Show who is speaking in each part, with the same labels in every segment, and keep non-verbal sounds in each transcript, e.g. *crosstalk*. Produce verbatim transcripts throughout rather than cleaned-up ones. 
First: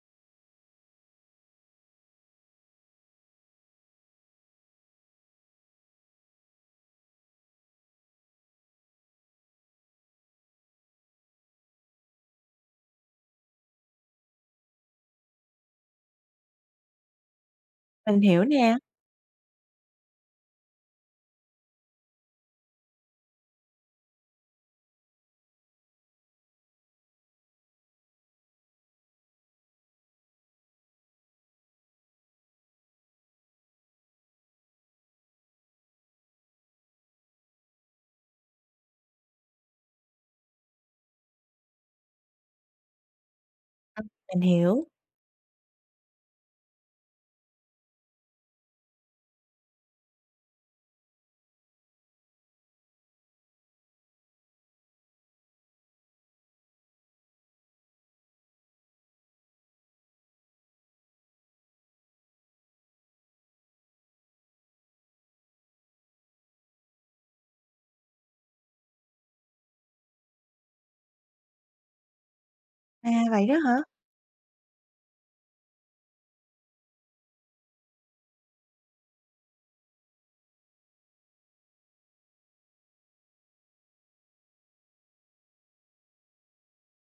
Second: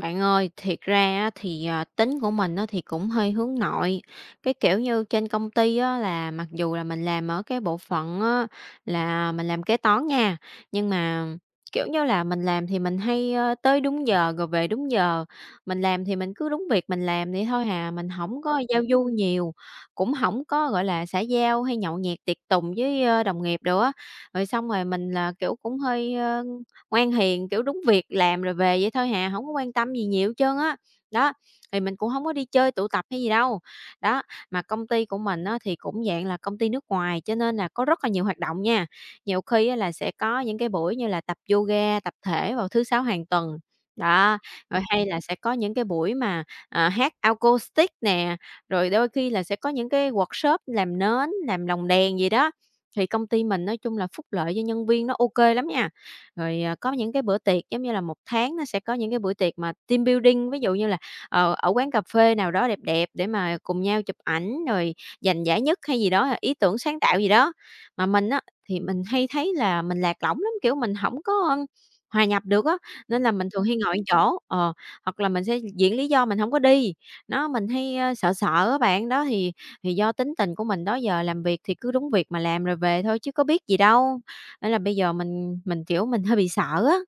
Speaker 1: Bạn ơi, thiệt ra á thì, à, tính của mình á thì cũng hơi hướng nội. Cái, kiểu như, trên công ty á là mặc dù là mình làm ở cái bộ phận á là mình làm kế toán nha, nhưng mà, kiểu như là, mình làm thì mình hay, ơ, tới đúng giờ rồi về đúng giờ. Mình làm thì mình cứ đúng việc mình làm vậy thôi hà, mình
Speaker 2: Mình
Speaker 1: không
Speaker 2: hiểu
Speaker 1: có
Speaker 2: nè,
Speaker 1: giao du nhiều, cũng không có, gọi là, xã giao hay nhậu nhẹt tiệc tùng với, ơ, đồng nghiệp đồ á. Rồi xong rồi mình là, kiểu, cũng hơi, ngoan hiền, kiểu, đúng việc làm rồi về vậy thôi hà, không có quan tâm gì nhiều hết trơn á. Đó, thì mình cũng không có đi chơi tụ tập hay gì đâu. Đó, mà công ty của mình á thì cũng dạng là công ty nước ngoài, cho nên là có rất là nhiều hoạt động nha. Nhiều khi á là sẽ có những cái buổi như là tập yoga tập thể vào thứ Sáu hàng tuần, đó,
Speaker 2: mình
Speaker 1: rồi
Speaker 2: hiểu.
Speaker 1: hay là sẽ có những cái buổi mà, à, hát acoustic nè, rồi đôi khi là sẽ có những cái workshop làm nến, làm lồng đèn gì đó. Thì công ty mình nói chung là phúc lợi cho nhân viên nó ok lắm nha. Rồi, à, có những cái bữa tiệc giống như là một tháng nó sẽ có những cái buổi tiệc mà team building, ví dụ như là, ờ, ở quán cà phê nào đó đẹp đẹp để mà cùng nhau chụp ảnh rồi giành giải nhất hay gì đó, ý tưởng sáng tạo gì đó. Mà mình á, thì mình hay thấy là mình lạc lõng lắm, kiểu, mình không có, ưm, hòa nhập được á,
Speaker 2: À,
Speaker 1: nên là
Speaker 2: vậy
Speaker 1: mình
Speaker 2: đó
Speaker 1: thường
Speaker 2: hả?
Speaker 1: hay ngồi một chỗ, ờ, hoặc là mình sẽ diễn lý do mình không có đi. Nó, mình hay, ơ, sợ sợ các bạn, đó thì thì do tính tình của mình đó giờ làm việc thì cứ đúng việc mà làm rồi về thôi chứ có biết gì đâu. Nên là bây giờ mình mình, kiểu, mình hơi bị sợ á.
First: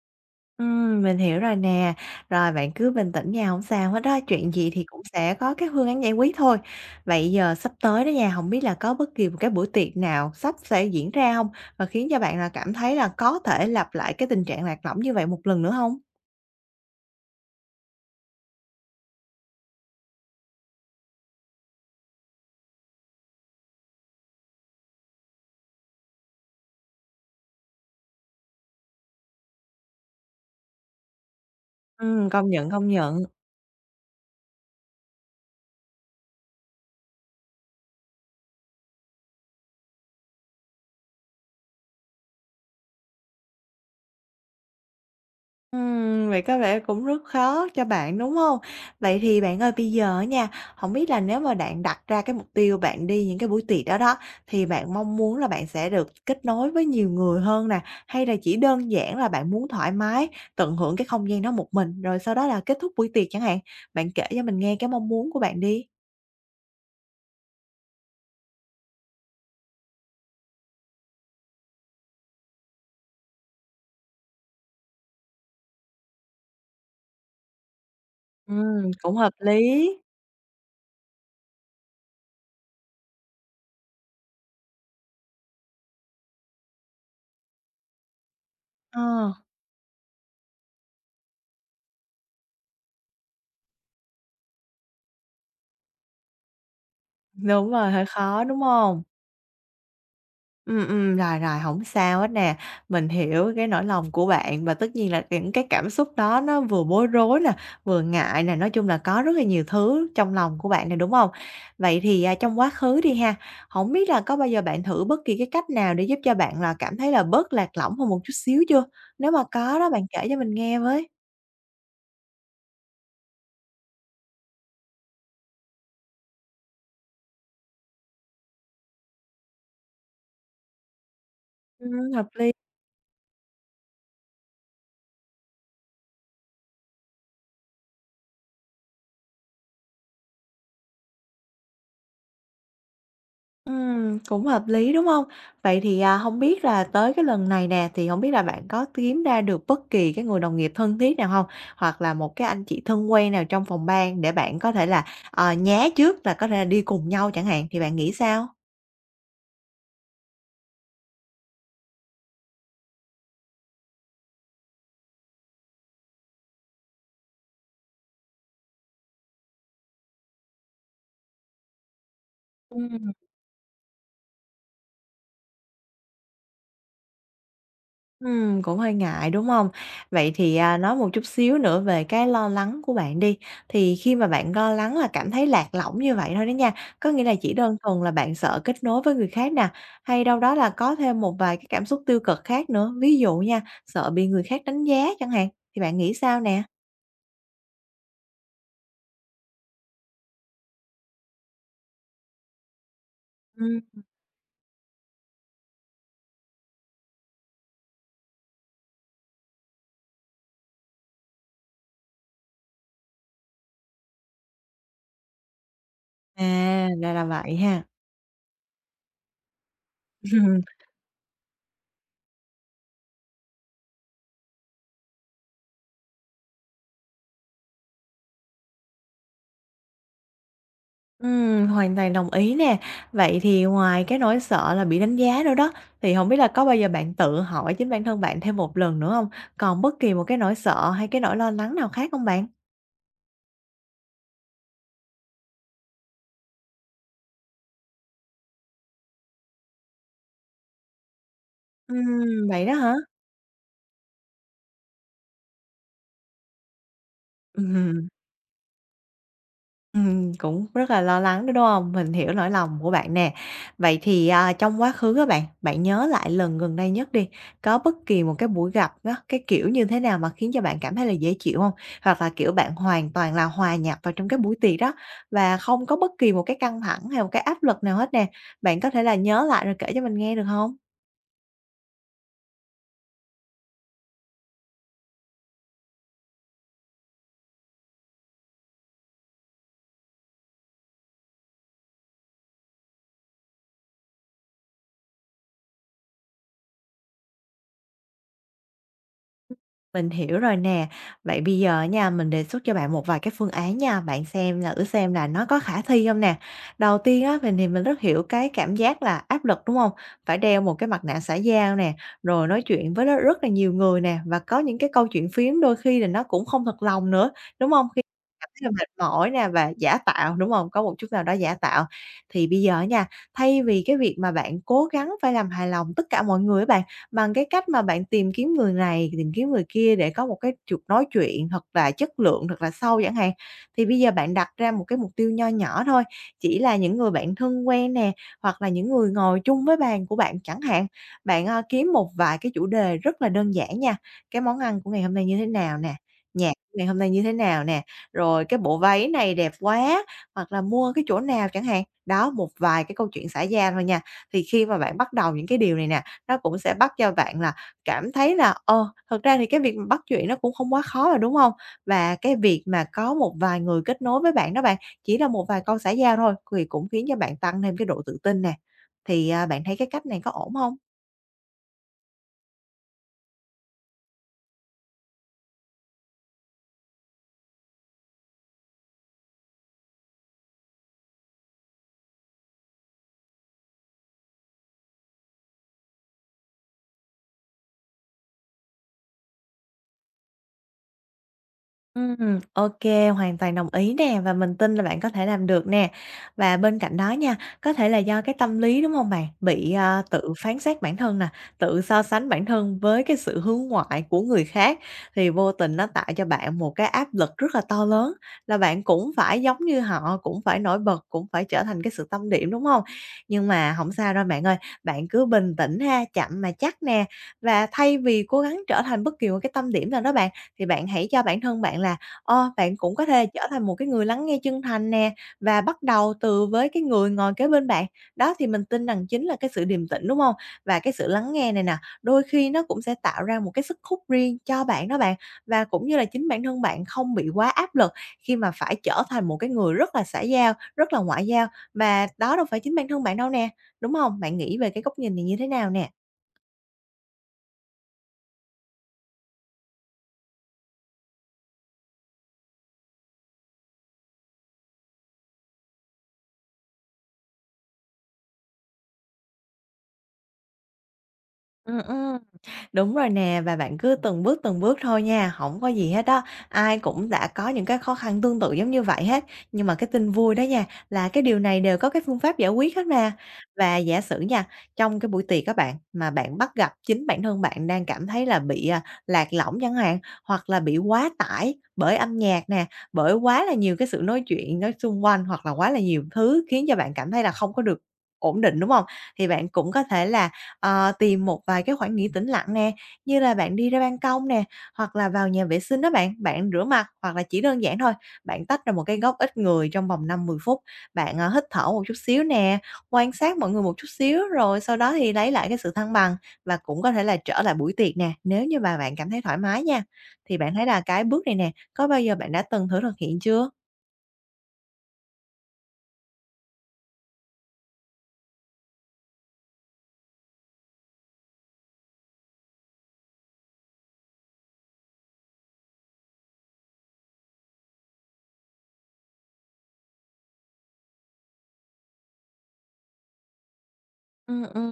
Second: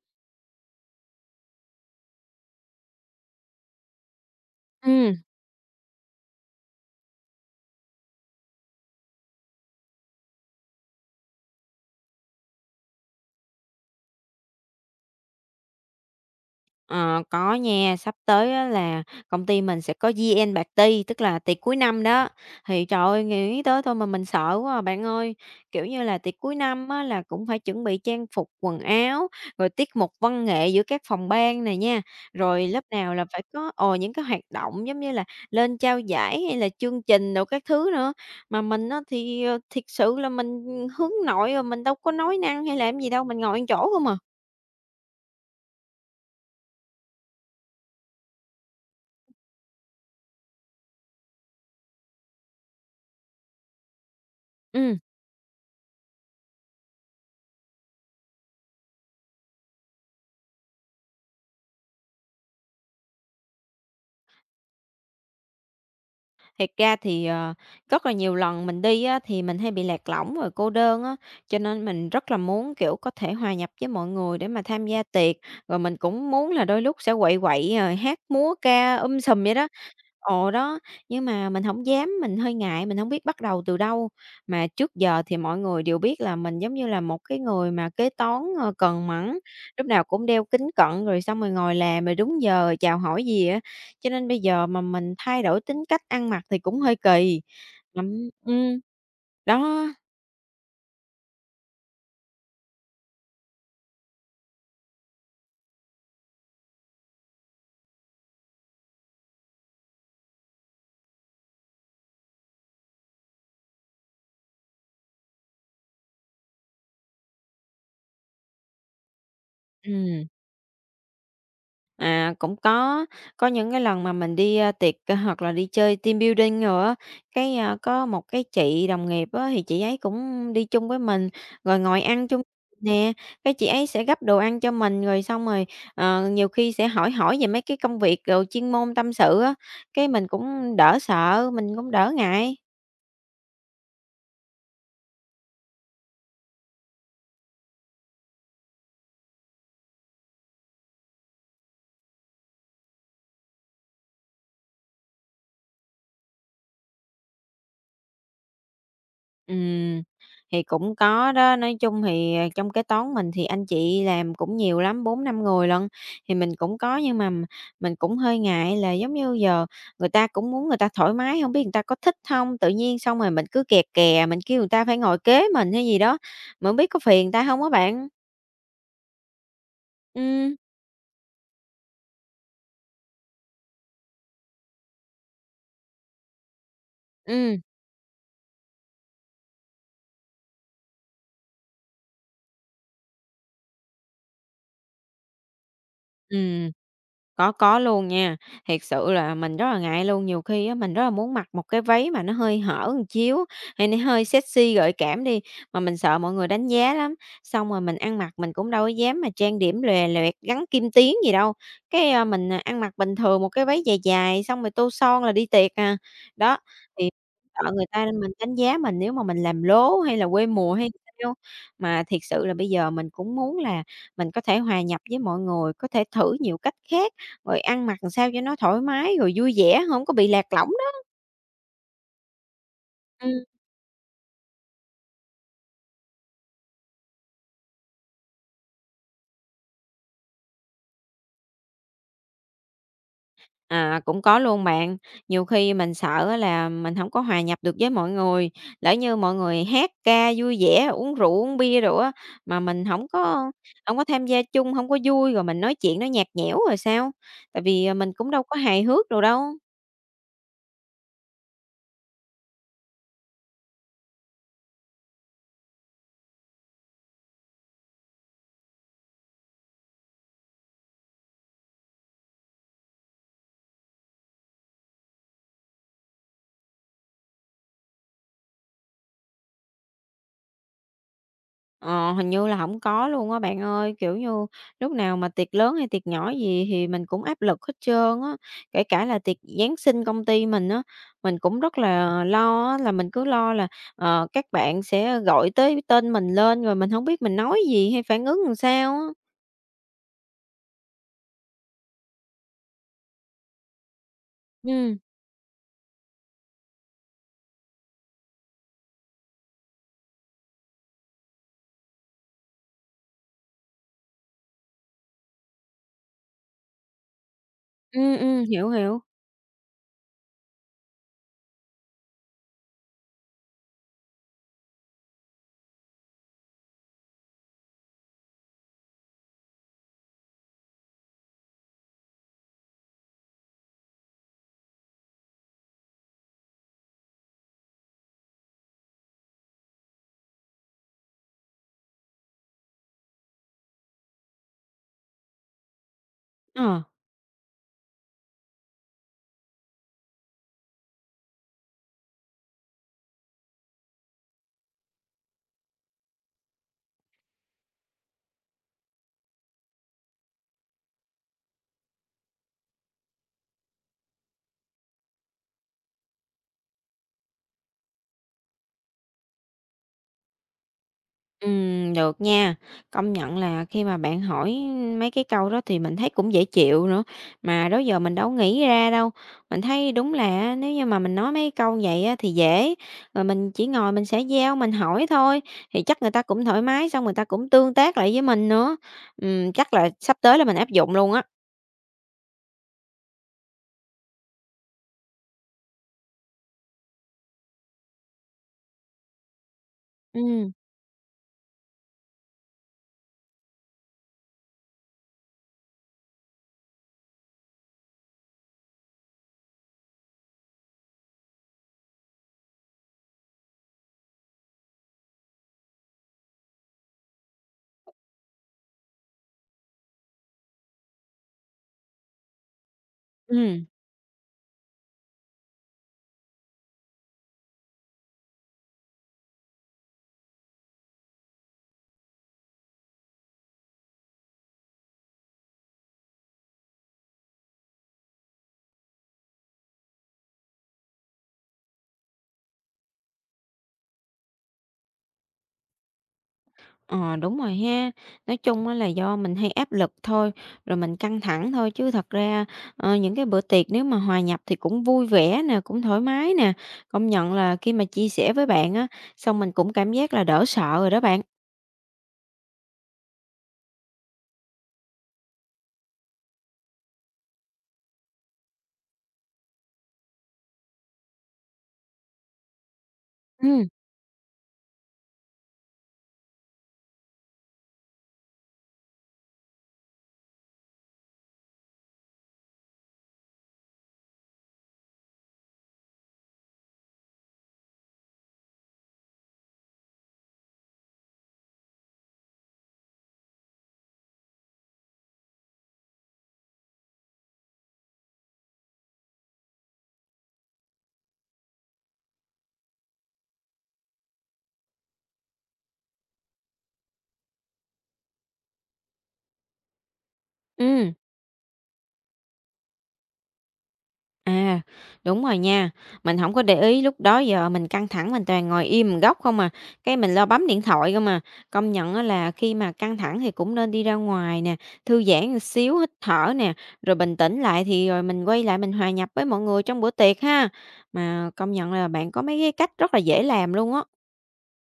Speaker 2: Ừm, mình hiểu rồi nè. Rồi bạn cứ bình tĩnh nha, không sao hết đó. Chuyện gì thì cũng
Speaker 1: Ừm.
Speaker 2: sẽ có cái phương án giải quyết thôi. Vậy giờ sắp tới đó nha, không biết là có bất kỳ một cái buổi tiệc nào sắp sẽ diễn ra không? Và khiến cho bạn là cảm thấy là có thể lặp lại cái tình trạng lạc lõng như vậy một lần nữa không?
Speaker 1: Ờ, có nha, sắp tới á là công ty mình sẽ có year-end party, tức là tiệc cuối năm đó. Thì trời ơi, nghĩ tới thôi mà mình sợ quá à, bạn ơi. Kiểu như là tiệc cuối năm á, là cũng phải chuẩn bị trang phục, quần áo, rồi tiết mục văn nghệ giữa các phòng ban này nha.
Speaker 2: Ừm, công
Speaker 1: Rồi
Speaker 2: nhận,
Speaker 1: lớp
Speaker 2: công
Speaker 1: nào
Speaker 2: nhận.
Speaker 1: là phải có ồ những cái hoạt động giống như là lên trao giải hay là chương trình đồ các thứ nữa. Mà mình á, thì ờ, thiệt sự là mình ừ, hướng nội rồi mình đâu có nói năng hay làm gì đâu, mình ngồi ăn chỗ không à.
Speaker 2: Ừm, vậy có vẻ cũng rất khó cho bạn, đúng không? Vậy thì bạn ơi, bây giờ á nha, không biết là nếu mà bạn đặt ra cái mục tiêu bạn đi những cái buổi tiệc đó đó, thì bạn
Speaker 1: Ừ.
Speaker 2: mong muốn là bạn sẽ được kết nối với nhiều người hơn nè, hay là chỉ đơn giản là bạn muốn thoải mái, tận hưởng cái không gian đó một mình, rồi sau đó là kết thúc buổi tiệc chẳng hạn? Bạn kể cho mình nghe cái mong muốn của bạn đi.
Speaker 1: Thiệt ra thì, ờ, rất là nhiều lần mình đi á, thì mình hay bị lạc lõng rồi cô đơn á, cho nên mình rất là muốn, kiểu, có thể hòa nhập với mọi người để mà tham gia tiệc. Rồi mình cũng muốn là đôi lúc sẽ quậy quậy, rồi hát múa
Speaker 2: Ừm,
Speaker 1: ca
Speaker 2: cũng
Speaker 1: um
Speaker 2: hợp
Speaker 1: sùm vậy đó.
Speaker 2: lý.
Speaker 1: Ồ, đó, nhưng mà mình không dám, mình hơi ngại, mình không biết bắt đầu từ đâu. Mà trước giờ thì mọi người đều biết là mình giống như là một cái người mà kế toán, ờ,
Speaker 2: Ờ,
Speaker 1: cần mẫn, lúc nào cũng đeo kính cận rồi xong rồi ngồi làm rồi đúng giờ, chào hỏi gì á, cho nên bây giờ mà mình thay đổi tính cách ăn mặc thì cũng hơi kỳ.
Speaker 2: đúng rồi, hơi
Speaker 1: Ừm,
Speaker 2: khó, đúng
Speaker 1: ừm,
Speaker 2: không?
Speaker 1: đó,
Speaker 2: Ừm, ừm, rồi, rồi, không sao hết nè. Mình hiểu cái nỗi lòng của bạn và tất nhiên là những cái cảm xúc đó nó vừa bối rối nè, vừa ngại nè, nói chung là có rất là nhiều thứ trong lòng của bạn này, đúng không? Vậy thì, à, trong quá khứ đi ha, không biết là có bao giờ bạn thử bất kỳ cái cách nào để giúp cho bạn là cảm thấy là bớt lạc lõng hơn một chút xíu chưa? Nếu mà có đó, bạn kể
Speaker 1: ừm.
Speaker 2: cho mình nghe với.
Speaker 1: À, cũng có, có những cái lần mà mình đi, a, tiệc, a, hoặc là đi chơi team building đồ á, cái, a, có một cái chị đồng nghiệp á, thì chị ấy cũng đi chung với mình, rồi ngồi
Speaker 2: Ừm, hợp
Speaker 1: ăn chung
Speaker 2: lý.
Speaker 1: nè, cái chị ấy sẽ gấp đồ ăn cho mình, rồi xong rồi, ờ, nhiều khi sẽ hỏi hỏi về mấy cái công việc rồi chuyên môn tâm sự á, cái mình cũng đỡ sợ, mình cũng đỡ ngại.
Speaker 2: Ừm, cũng hợp lý, đúng không? Vậy thì, à, hông biết là tới cái lần này nè, thì không biết là bạn có kiếm ra được bất kỳ cái người đồng nghiệp thân thiết nào không? Hoặc là một cái anh chị thân quen nào trong phòng ban để bạn có thể là, ờ, nhá trước là có thể là đi cùng nhau chẳng hạn, thì bạn nghĩ sao?
Speaker 1: Ừm, thì cũng có đó, nói chung thì, ờ, trong kế toán mình thì anh chị làm cũng nhiều lắm, bốn năm người lận, thì mình cũng có nhưng mà m- mình cũng hơi ngại là giống như giờ người ta cũng muốn người ta thoải mái, không biết người ta có thích không? Tự nhiên
Speaker 2: Ừm.
Speaker 1: xong rồi mình cứ kè kè, mình kêu người ta phải ngồi kế mình hay gì đó, mà hổng biết có phiền người ta không á bạn?
Speaker 2: Ừm, cũng hơi ngại, đúng không? Vậy thì,
Speaker 1: Ừm,
Speaker 2: à, nói một chút xíu nữa về cái lo lắng của bạn đi. Thì khi mà bạn lo lắng là cảm thấy lạc lõng như vậy thôi đó nha, có nghĩa là chỉ
Speaker 1: ừm,
Speaker 2: đơn thuần là bạn sợ kết nối với người khác nè, hay đâu đó là có thêm một vài cái cảm xúc tiêu cực khác nữa, ví dụ nha, sợ bị người khác đánh giá chẳng hạn, thì bạn nghĩ sao nè?
Speaker 1: ừm. Có, có luôn nha. Thiệt sự là mình rất là ngại luôn, nhiều khi á mình rất là muốn mặc một cái váy mà nó hơi hở một xíu,
Speaker 2: Ừm,
Speaker 1: hay nó hơi sexy, gợi cảm đi, mà mình sợ mọi người đánh giá lắm. Xong rồi mình ăn mặc mình cũng đâu có dám mà trang điểm lòe loẹt, gắn kim tuyến gì đâu. Cái, a, mình, à, ăn mặc bình thường một cái váy dài dài, xong rồi tô son là đi tiệc à.
Speaker 2: à,
Speaker 1: Đó, thì
Speaker 2: ra là vậy
Speaker 1: sợ
Speaker 2: ha.
Speaker 1: người ta mình đánh giá mình nếu mà mình làm lố hay là quê
Speaker 2: *laughs*
Speaker 1: mùa hay sao. Mà thiệt sự là bây giờ mình cũng muốn là mình có thể hòa nhập với mọi người, có thể thử nhiều cách khác. Rồi ăn mặc làm sao cho nó thoải mái, rồi vui vẻ, không có bị lạc lõng đó.
Speaker 2: Ừm, hoàn toàn đồng ý nè. Vậy
Speaker 1: Ừm.
Speaker 2: thì ngoài cái nỗi sợ là bị đánh giá nữa đó, thì không biết là có bao giờ bạn tự hỏi chính bản thân bạn thêm một lần nữa không? Còn bất kỳ một cái nỗi sợ hay cái nỗi lo lắng nào khác không bạn?
Speaker 1: À, cũng có luôn bạn, nhiều khi mình sợ á là mình không có hòa nhập được với mọi người, lỡ như mọi người hát ca vui vẻ, uống rượu, uống bia rồi á,
Speaker 2: Ừm,
Speaker 1: mà
Speaker 2: vậy đó
Speaker 1: mình
Speaker 2: hả?
Speaker 1: không có không có tham gia chung, không có vui, rồi mình nói chuyện nó nhạt nhẽo rồi sao? Tại vì, à,
Speaker 2: Ừm.
Speaker 1: mình cũng đâu có hài hước đâu đâu.
Speaker 2: Ừm, cũng rất là lo lắng đó, đúng không? Mình hiểu nỗi lòng của bạn nè. Vậy thì, à, trong quá khứ các bạn, bạn nhớ lại lần gần đây nhất đi, có bất kỳ một cái buổi gặp á, cái kiểu như thế nào mà khiến cho bạn cảm thấy là dễ chịu không? Hoặc là, kiểu, bạn hoàn toàn là hòa nhập vào trong cái buổi tiệc đó và không có bất kỳ một cái căng thẳng hay một cái áp lực nào hết nè. Bạn có thể là nhớ lại rồi kể cho mình nghe được không?
Speaker 1: Ờ, hình như là hổng có luôn á bạn ơi, kiểu như, lúc nào mà tiệc lớn hay tiệc nhỏ gì thì mình cũng áp lực hết trơn á, kể cả là tiệc Giáng sinh công ty mình á, mình cũng rất là lo á, là mình cứ lo là, ờ, các bạn sẽ gọi tới tên mình lên rồi mình hổng biết mình nói gì hay phản ứng làm sao á.
Speaker 2: Mình hiểu rồi nè. Vậy bây giờ nha, mình đề xuất cho bạn một vài cái phương án nha, bạn xem là thử
Speaker 1: Ừm.
Speaker 2: xem là nó có khả thi không nè. Đầu tiên á, mình thì mình rất hiểu cái cảm giác là áp lực, đúng không? Phải đeo một cái mặt nạ xã giao nè, rồi nói chuyện với rất rất là nhiều người nè, và có những cái câu chuyện phiếm đôi khi là nó cũng không thật lòng nữa, đúng không? Khi
Speaker 1: Ừm, ừm,
Speaker 2: cảm thấy
Speaker 1: hiểu,
Speaker 2: là mệt
Speaker 1: hiểu.
Speaker 2: mỏi nè và giả tạo, đúng không? Có một chút nào đó giả tạo. Thì bây giờ nha, thay vì cái việc mà bạn cố gắng phải làm hài lòng tất cả mọi người á bạn, bằng cái cách mà bạn tìm kiếm người này, tìm kiếm người kia để có một cái chuộc nói chuyện thật là chất lượng, thật là sâu chẳng hạn. Thì bây giờ bạn đặt ra một cái mục tiêu nho nhỏ thôi, chỉ là những người bạn thân quen nè, hoặc là những người ngồi chung với bàn của bạn chẳng hạn. Bạn, ơ, kiếm một vài cái chủ đề rất là đơn giản nha, cái món ăn của ngày hôm nay như thế nào nè, nhạc của
Speaker 1: Ờ.
Speaker 2: ngày hôm nay như thế nào nè, rồi cái bộ váy này đẹp quá, hoặc là mua cái chỗ nào chẳng hạn. Đó, một vài cái câu chuyện xã giao thôi nha. Thì khi mà bạn bắt đầu những cái điều này nè, nó cũng sẽ bắt cho bạn là cảm thấy là, ờ, thật ra thì cái việc mà bắt chuyện nó cũng không quá khó rồi, đúng không? Và cái việc mà có một vài người kết nối với bạn đó bạn, chỉ là một vài câu xã giao thôi, thì cũng khiến cho bạn tăng thêm cái độ tự tin nè. Thì, à, bạn thấy cái cách này có ổn không?
Speaker 1: Ừm, được nha. Công nhận là khi mà bạn hỏi mấy cái câu đó thì mình thấy cũng dễ chịu nữa, mà đó giờ mình đâu nghĩ ra đâu. Mình thấy đúng là nếu như mà mình nói mấy câu vậy á thì dễ, rồi mình chỉ ngồi mình sẽ giao, mình hỏi thôi, thì chắc người ta cũng thoải mái, xong người ta cũng tương tác lại với mình nữa. Ừm, chắc là sắp tới là mình áp dụng luôn á.
Speaker 2: Ừm, ok, hoàn toàn đồng ý nè, và mình tin là bạn có thể làm được nè. Và bên cạnh đó nha, có thể là do cái tâm lý, đúng không bạn? Bị, à, tự
Speaker 1: Ừm,
Speaker 2: phán xét bản thân nè, tự so sánh bản thân với cái sự hướng ngoại của người khác, thì vô tình nó tạo cho bạn một cái áp lực rất là to lớn, là bạn cũng phải giống như họ, cũng phải nổi bật, cũng phải trở thành cái sự tâm điểm, đúng không? Nhưng mà không sao đâu bạn ơi, bạn cứ bình tĩnh ha, chậm mà chắc nè. Và thay vì cố gắng trở thành bất kỳ một cái tâm điểm nào đó bạn, thì bạn hãy cho bản thân bạn là, ờ, bạn cũng có thể trở
Speaker 1: ừm.
Speaker 2: thành một cái người lắng nghe chân thành nè, và bắt đầu từ với cái người ngồi kế bên bạn. Đó, thì mình tin rằng chính là cái sự điềm tĩnh, đúng không? Và cái sự lắng nghe này nè, đôi khi nó cũng sẽ tạo ra một cái sức hút riêng cho bạn đó bạn, và cũng như là chính bản thân bạn không bị quá áp lực khi mà phải trở thành một cái người rất là xã giao, rất là ngoại giao, và đó đâu phải chính bản thân bạn đâu nè, đúng không? Bạn nghĩ về cái góc nhìn này như thế nào nè?
Speaker 1: Ờ, đúng rồi ha. Nói chung á là do mình hay áp lực thôi, rồi mình căng thẳng thôi chứ thật ra, ờ, những cái bữa tiệc nếu mà hòa nhập thì cũng vui vẻ nè, cũng thoải mái nè. Công nhận là khi mà chia sẻ với bạn á, xong mình cũng cảm giác là đỡ sợ rồi đó bạn.
Speaker 2: Ừm, ừm. Đúng rồi nè, và bạn cứ từng bước, từng bước thôi nha, không có gì hết đó. Ai cũng đã có những cái khó khăn tương tự giống như vậy hết, nhưng mà cái tin vui đó nha, là cái điều này đều có cái phương pháp giải quyết hết mà.
Speaker 1: Ừ.
Speaker 2: Và giả sử nha, trong cái buổi tiệc các bạn, mà bạn bắt gặp chính bản thân bạn đang cảm thấy là bị, à, lạc lõng chẳng hạn, hoặc là bị quá tải bởi âm nhạc nè, bởi quá là nhiều cái sự nói chuyện nói xung quanh, hoặc là quá là nhiều thứ khiến cho bạn cảm thấy là không có được ổn định, đúng không? Thì bạn cũng có thể là Ờ, tìm một vài cái khoảng nghỉ tĩnh lặng nè, như là bạn đi ra ban công nè, hoặc là vào nhà vệ sinh đó bạn, bạn rửa mặt, hoặc là chỉ đơn giản thôi, bạn tách ra một cái góc ít người trong vòng năm mười phút, bạn, ờ, hít thở một chút xíu nè, quan sát mọi người một chút xíu, rồi sau đó thì lấy lại cái sự thăng bằng và cũng có thể là trở lại buổi tiệc nè, nếu như mà bạn cảm thấy thoải mái nha. Thì bạn thấy là
Speaker 1: Ừ.
Speaker 2: cái bước này nè, có bao giờ bạn đã từng thử thực hiện chưa?
Speaker 1: À, đúng rồi nha. Mình không có để ý lúc đó giờ mình căng thẳng mình toàn ngồi im một góc không à, cái mình lo bấm điện thoại cơ mà. Công nhận á là khi mà căng thẳng thì cũng nên đi ra ngoài nè, thư giãn một xíu, hít thở nè, rồi bình tĩnh lại thì rồi mình quay lại mình hòa nhập với mọi người trong bữa tiệc ha. Mà công nhận là bạn có mấy cái cách rất là dễ làm luôn á.
Speaker 2: Ừm, ừm.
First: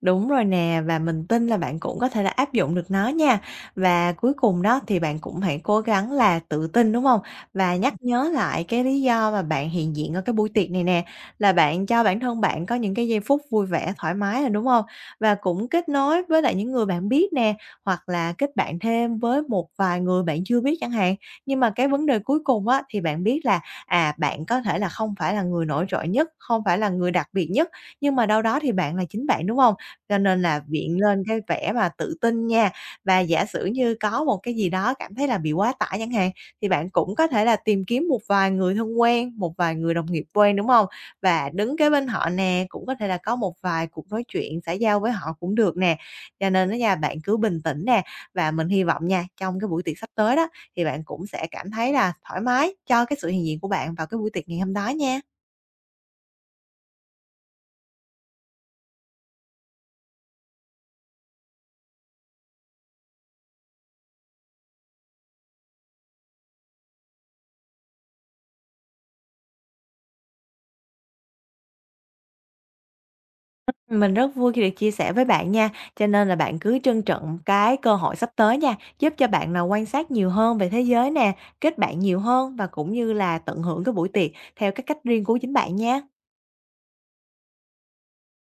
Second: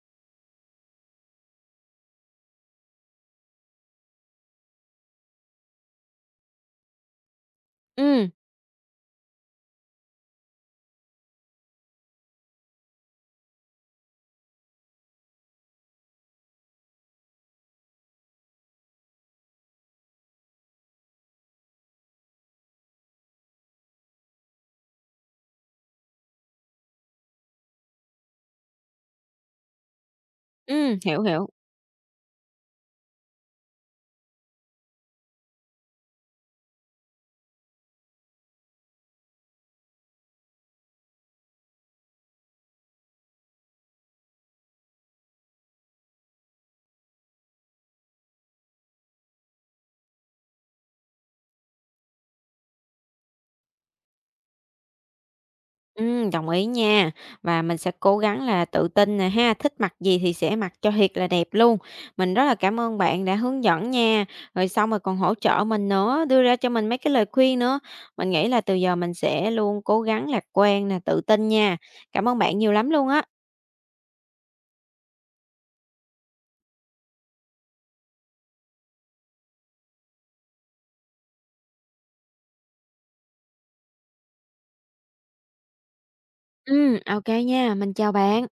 Speaker 2: Đúng rồi nè, và mình tin là bạn cũng có thể là áp dụng được nó nha. Và cuối cùng đó thì bạn cũng hãy cố gắng là tự tin, đúng không? Và nhắc nhớ
Speaker 1: Ừm,
Speaker 2: lại cái lý do mà bạn hiện diện ở cái buổi tiệc này nè, là bạn cho bản thân bạn có những cái giây phút vui vẻ, thoải mái nè, đúng không? Và cũng kết nối với lại những người bạn biết nè, hoặc là kết bạn thêm với một vài người bạn chưa biết chẳng hạn. Nhưng mà cái vấn đề cuối cùng á, thì bạn biết là, à, bạn có thể là không phải là người nổi trội nhất, không phải là người đặc biệt nhất, nhưng mà đâu đó thì bạn là chính bạn, đúng không? Cho nên là
Speaker 1: ừm,
Speaker 2: viện
Speaker 1: hiểu,
Speaker 2: lên cái
Speaker 1: hiểu.
Speaker 2: vẻ mà tự tin nha. Và giả sử như có một cái gì đó cảm thấy là bị quá tải chẳng hạn, thì bạn cũng có thể là tìm kiếm một vài người thân quen, một vài người đồng nghiệp quen, đúng không? Và đứng kế bên họ nè, cũng có thể là có một vài cuộc nói chuyện xã giao với họ cũng được nè. Cho nên á nha, bạn cứ bình tĩnh nè, và mình hy vọng nha, trong cái buổi tiệc sắp tới đó, thì bạn cũng sẽ cảm thấy là thoải mái cho cái sự hiện diện của bạn vào cái buổi tiệc ngày hôm đó nha.
Speaker 1: Ừm, đồng ý nha. Và mình sẽ cố gắng là tự tin nè ha, thích mặc gì thì sẽ mặc cho thiệt là đẹp luôn. Mình rất là cảm ơn bạn đã hướng dẫn nha, rồi xong rồi còn hỗ trợ mình nữa, đưa ra cho mình mấy cái lời khuyên nữa. Mình nghĩ là từ giờ mình sẽ luôn cố gắng lạc quan nè, tự tin nha. Cảm ơn bạn nhiều lắm luôn á.
Speaker 2: Mình rất vui khi được chia sẻ với bạn nha, cho nên là bạn cứ trân trọng cái cơ hội sắp tới nha, giúp cho bạn là quan sát nhiều hơn về thế giới nè, kết bạn nhiều hơn và cũng như là tận hưởng cái buổi tiệc theo cái cách riêng của chính bạn nha.
Speaker 1: Ừ, ok nha, mình chào bạn.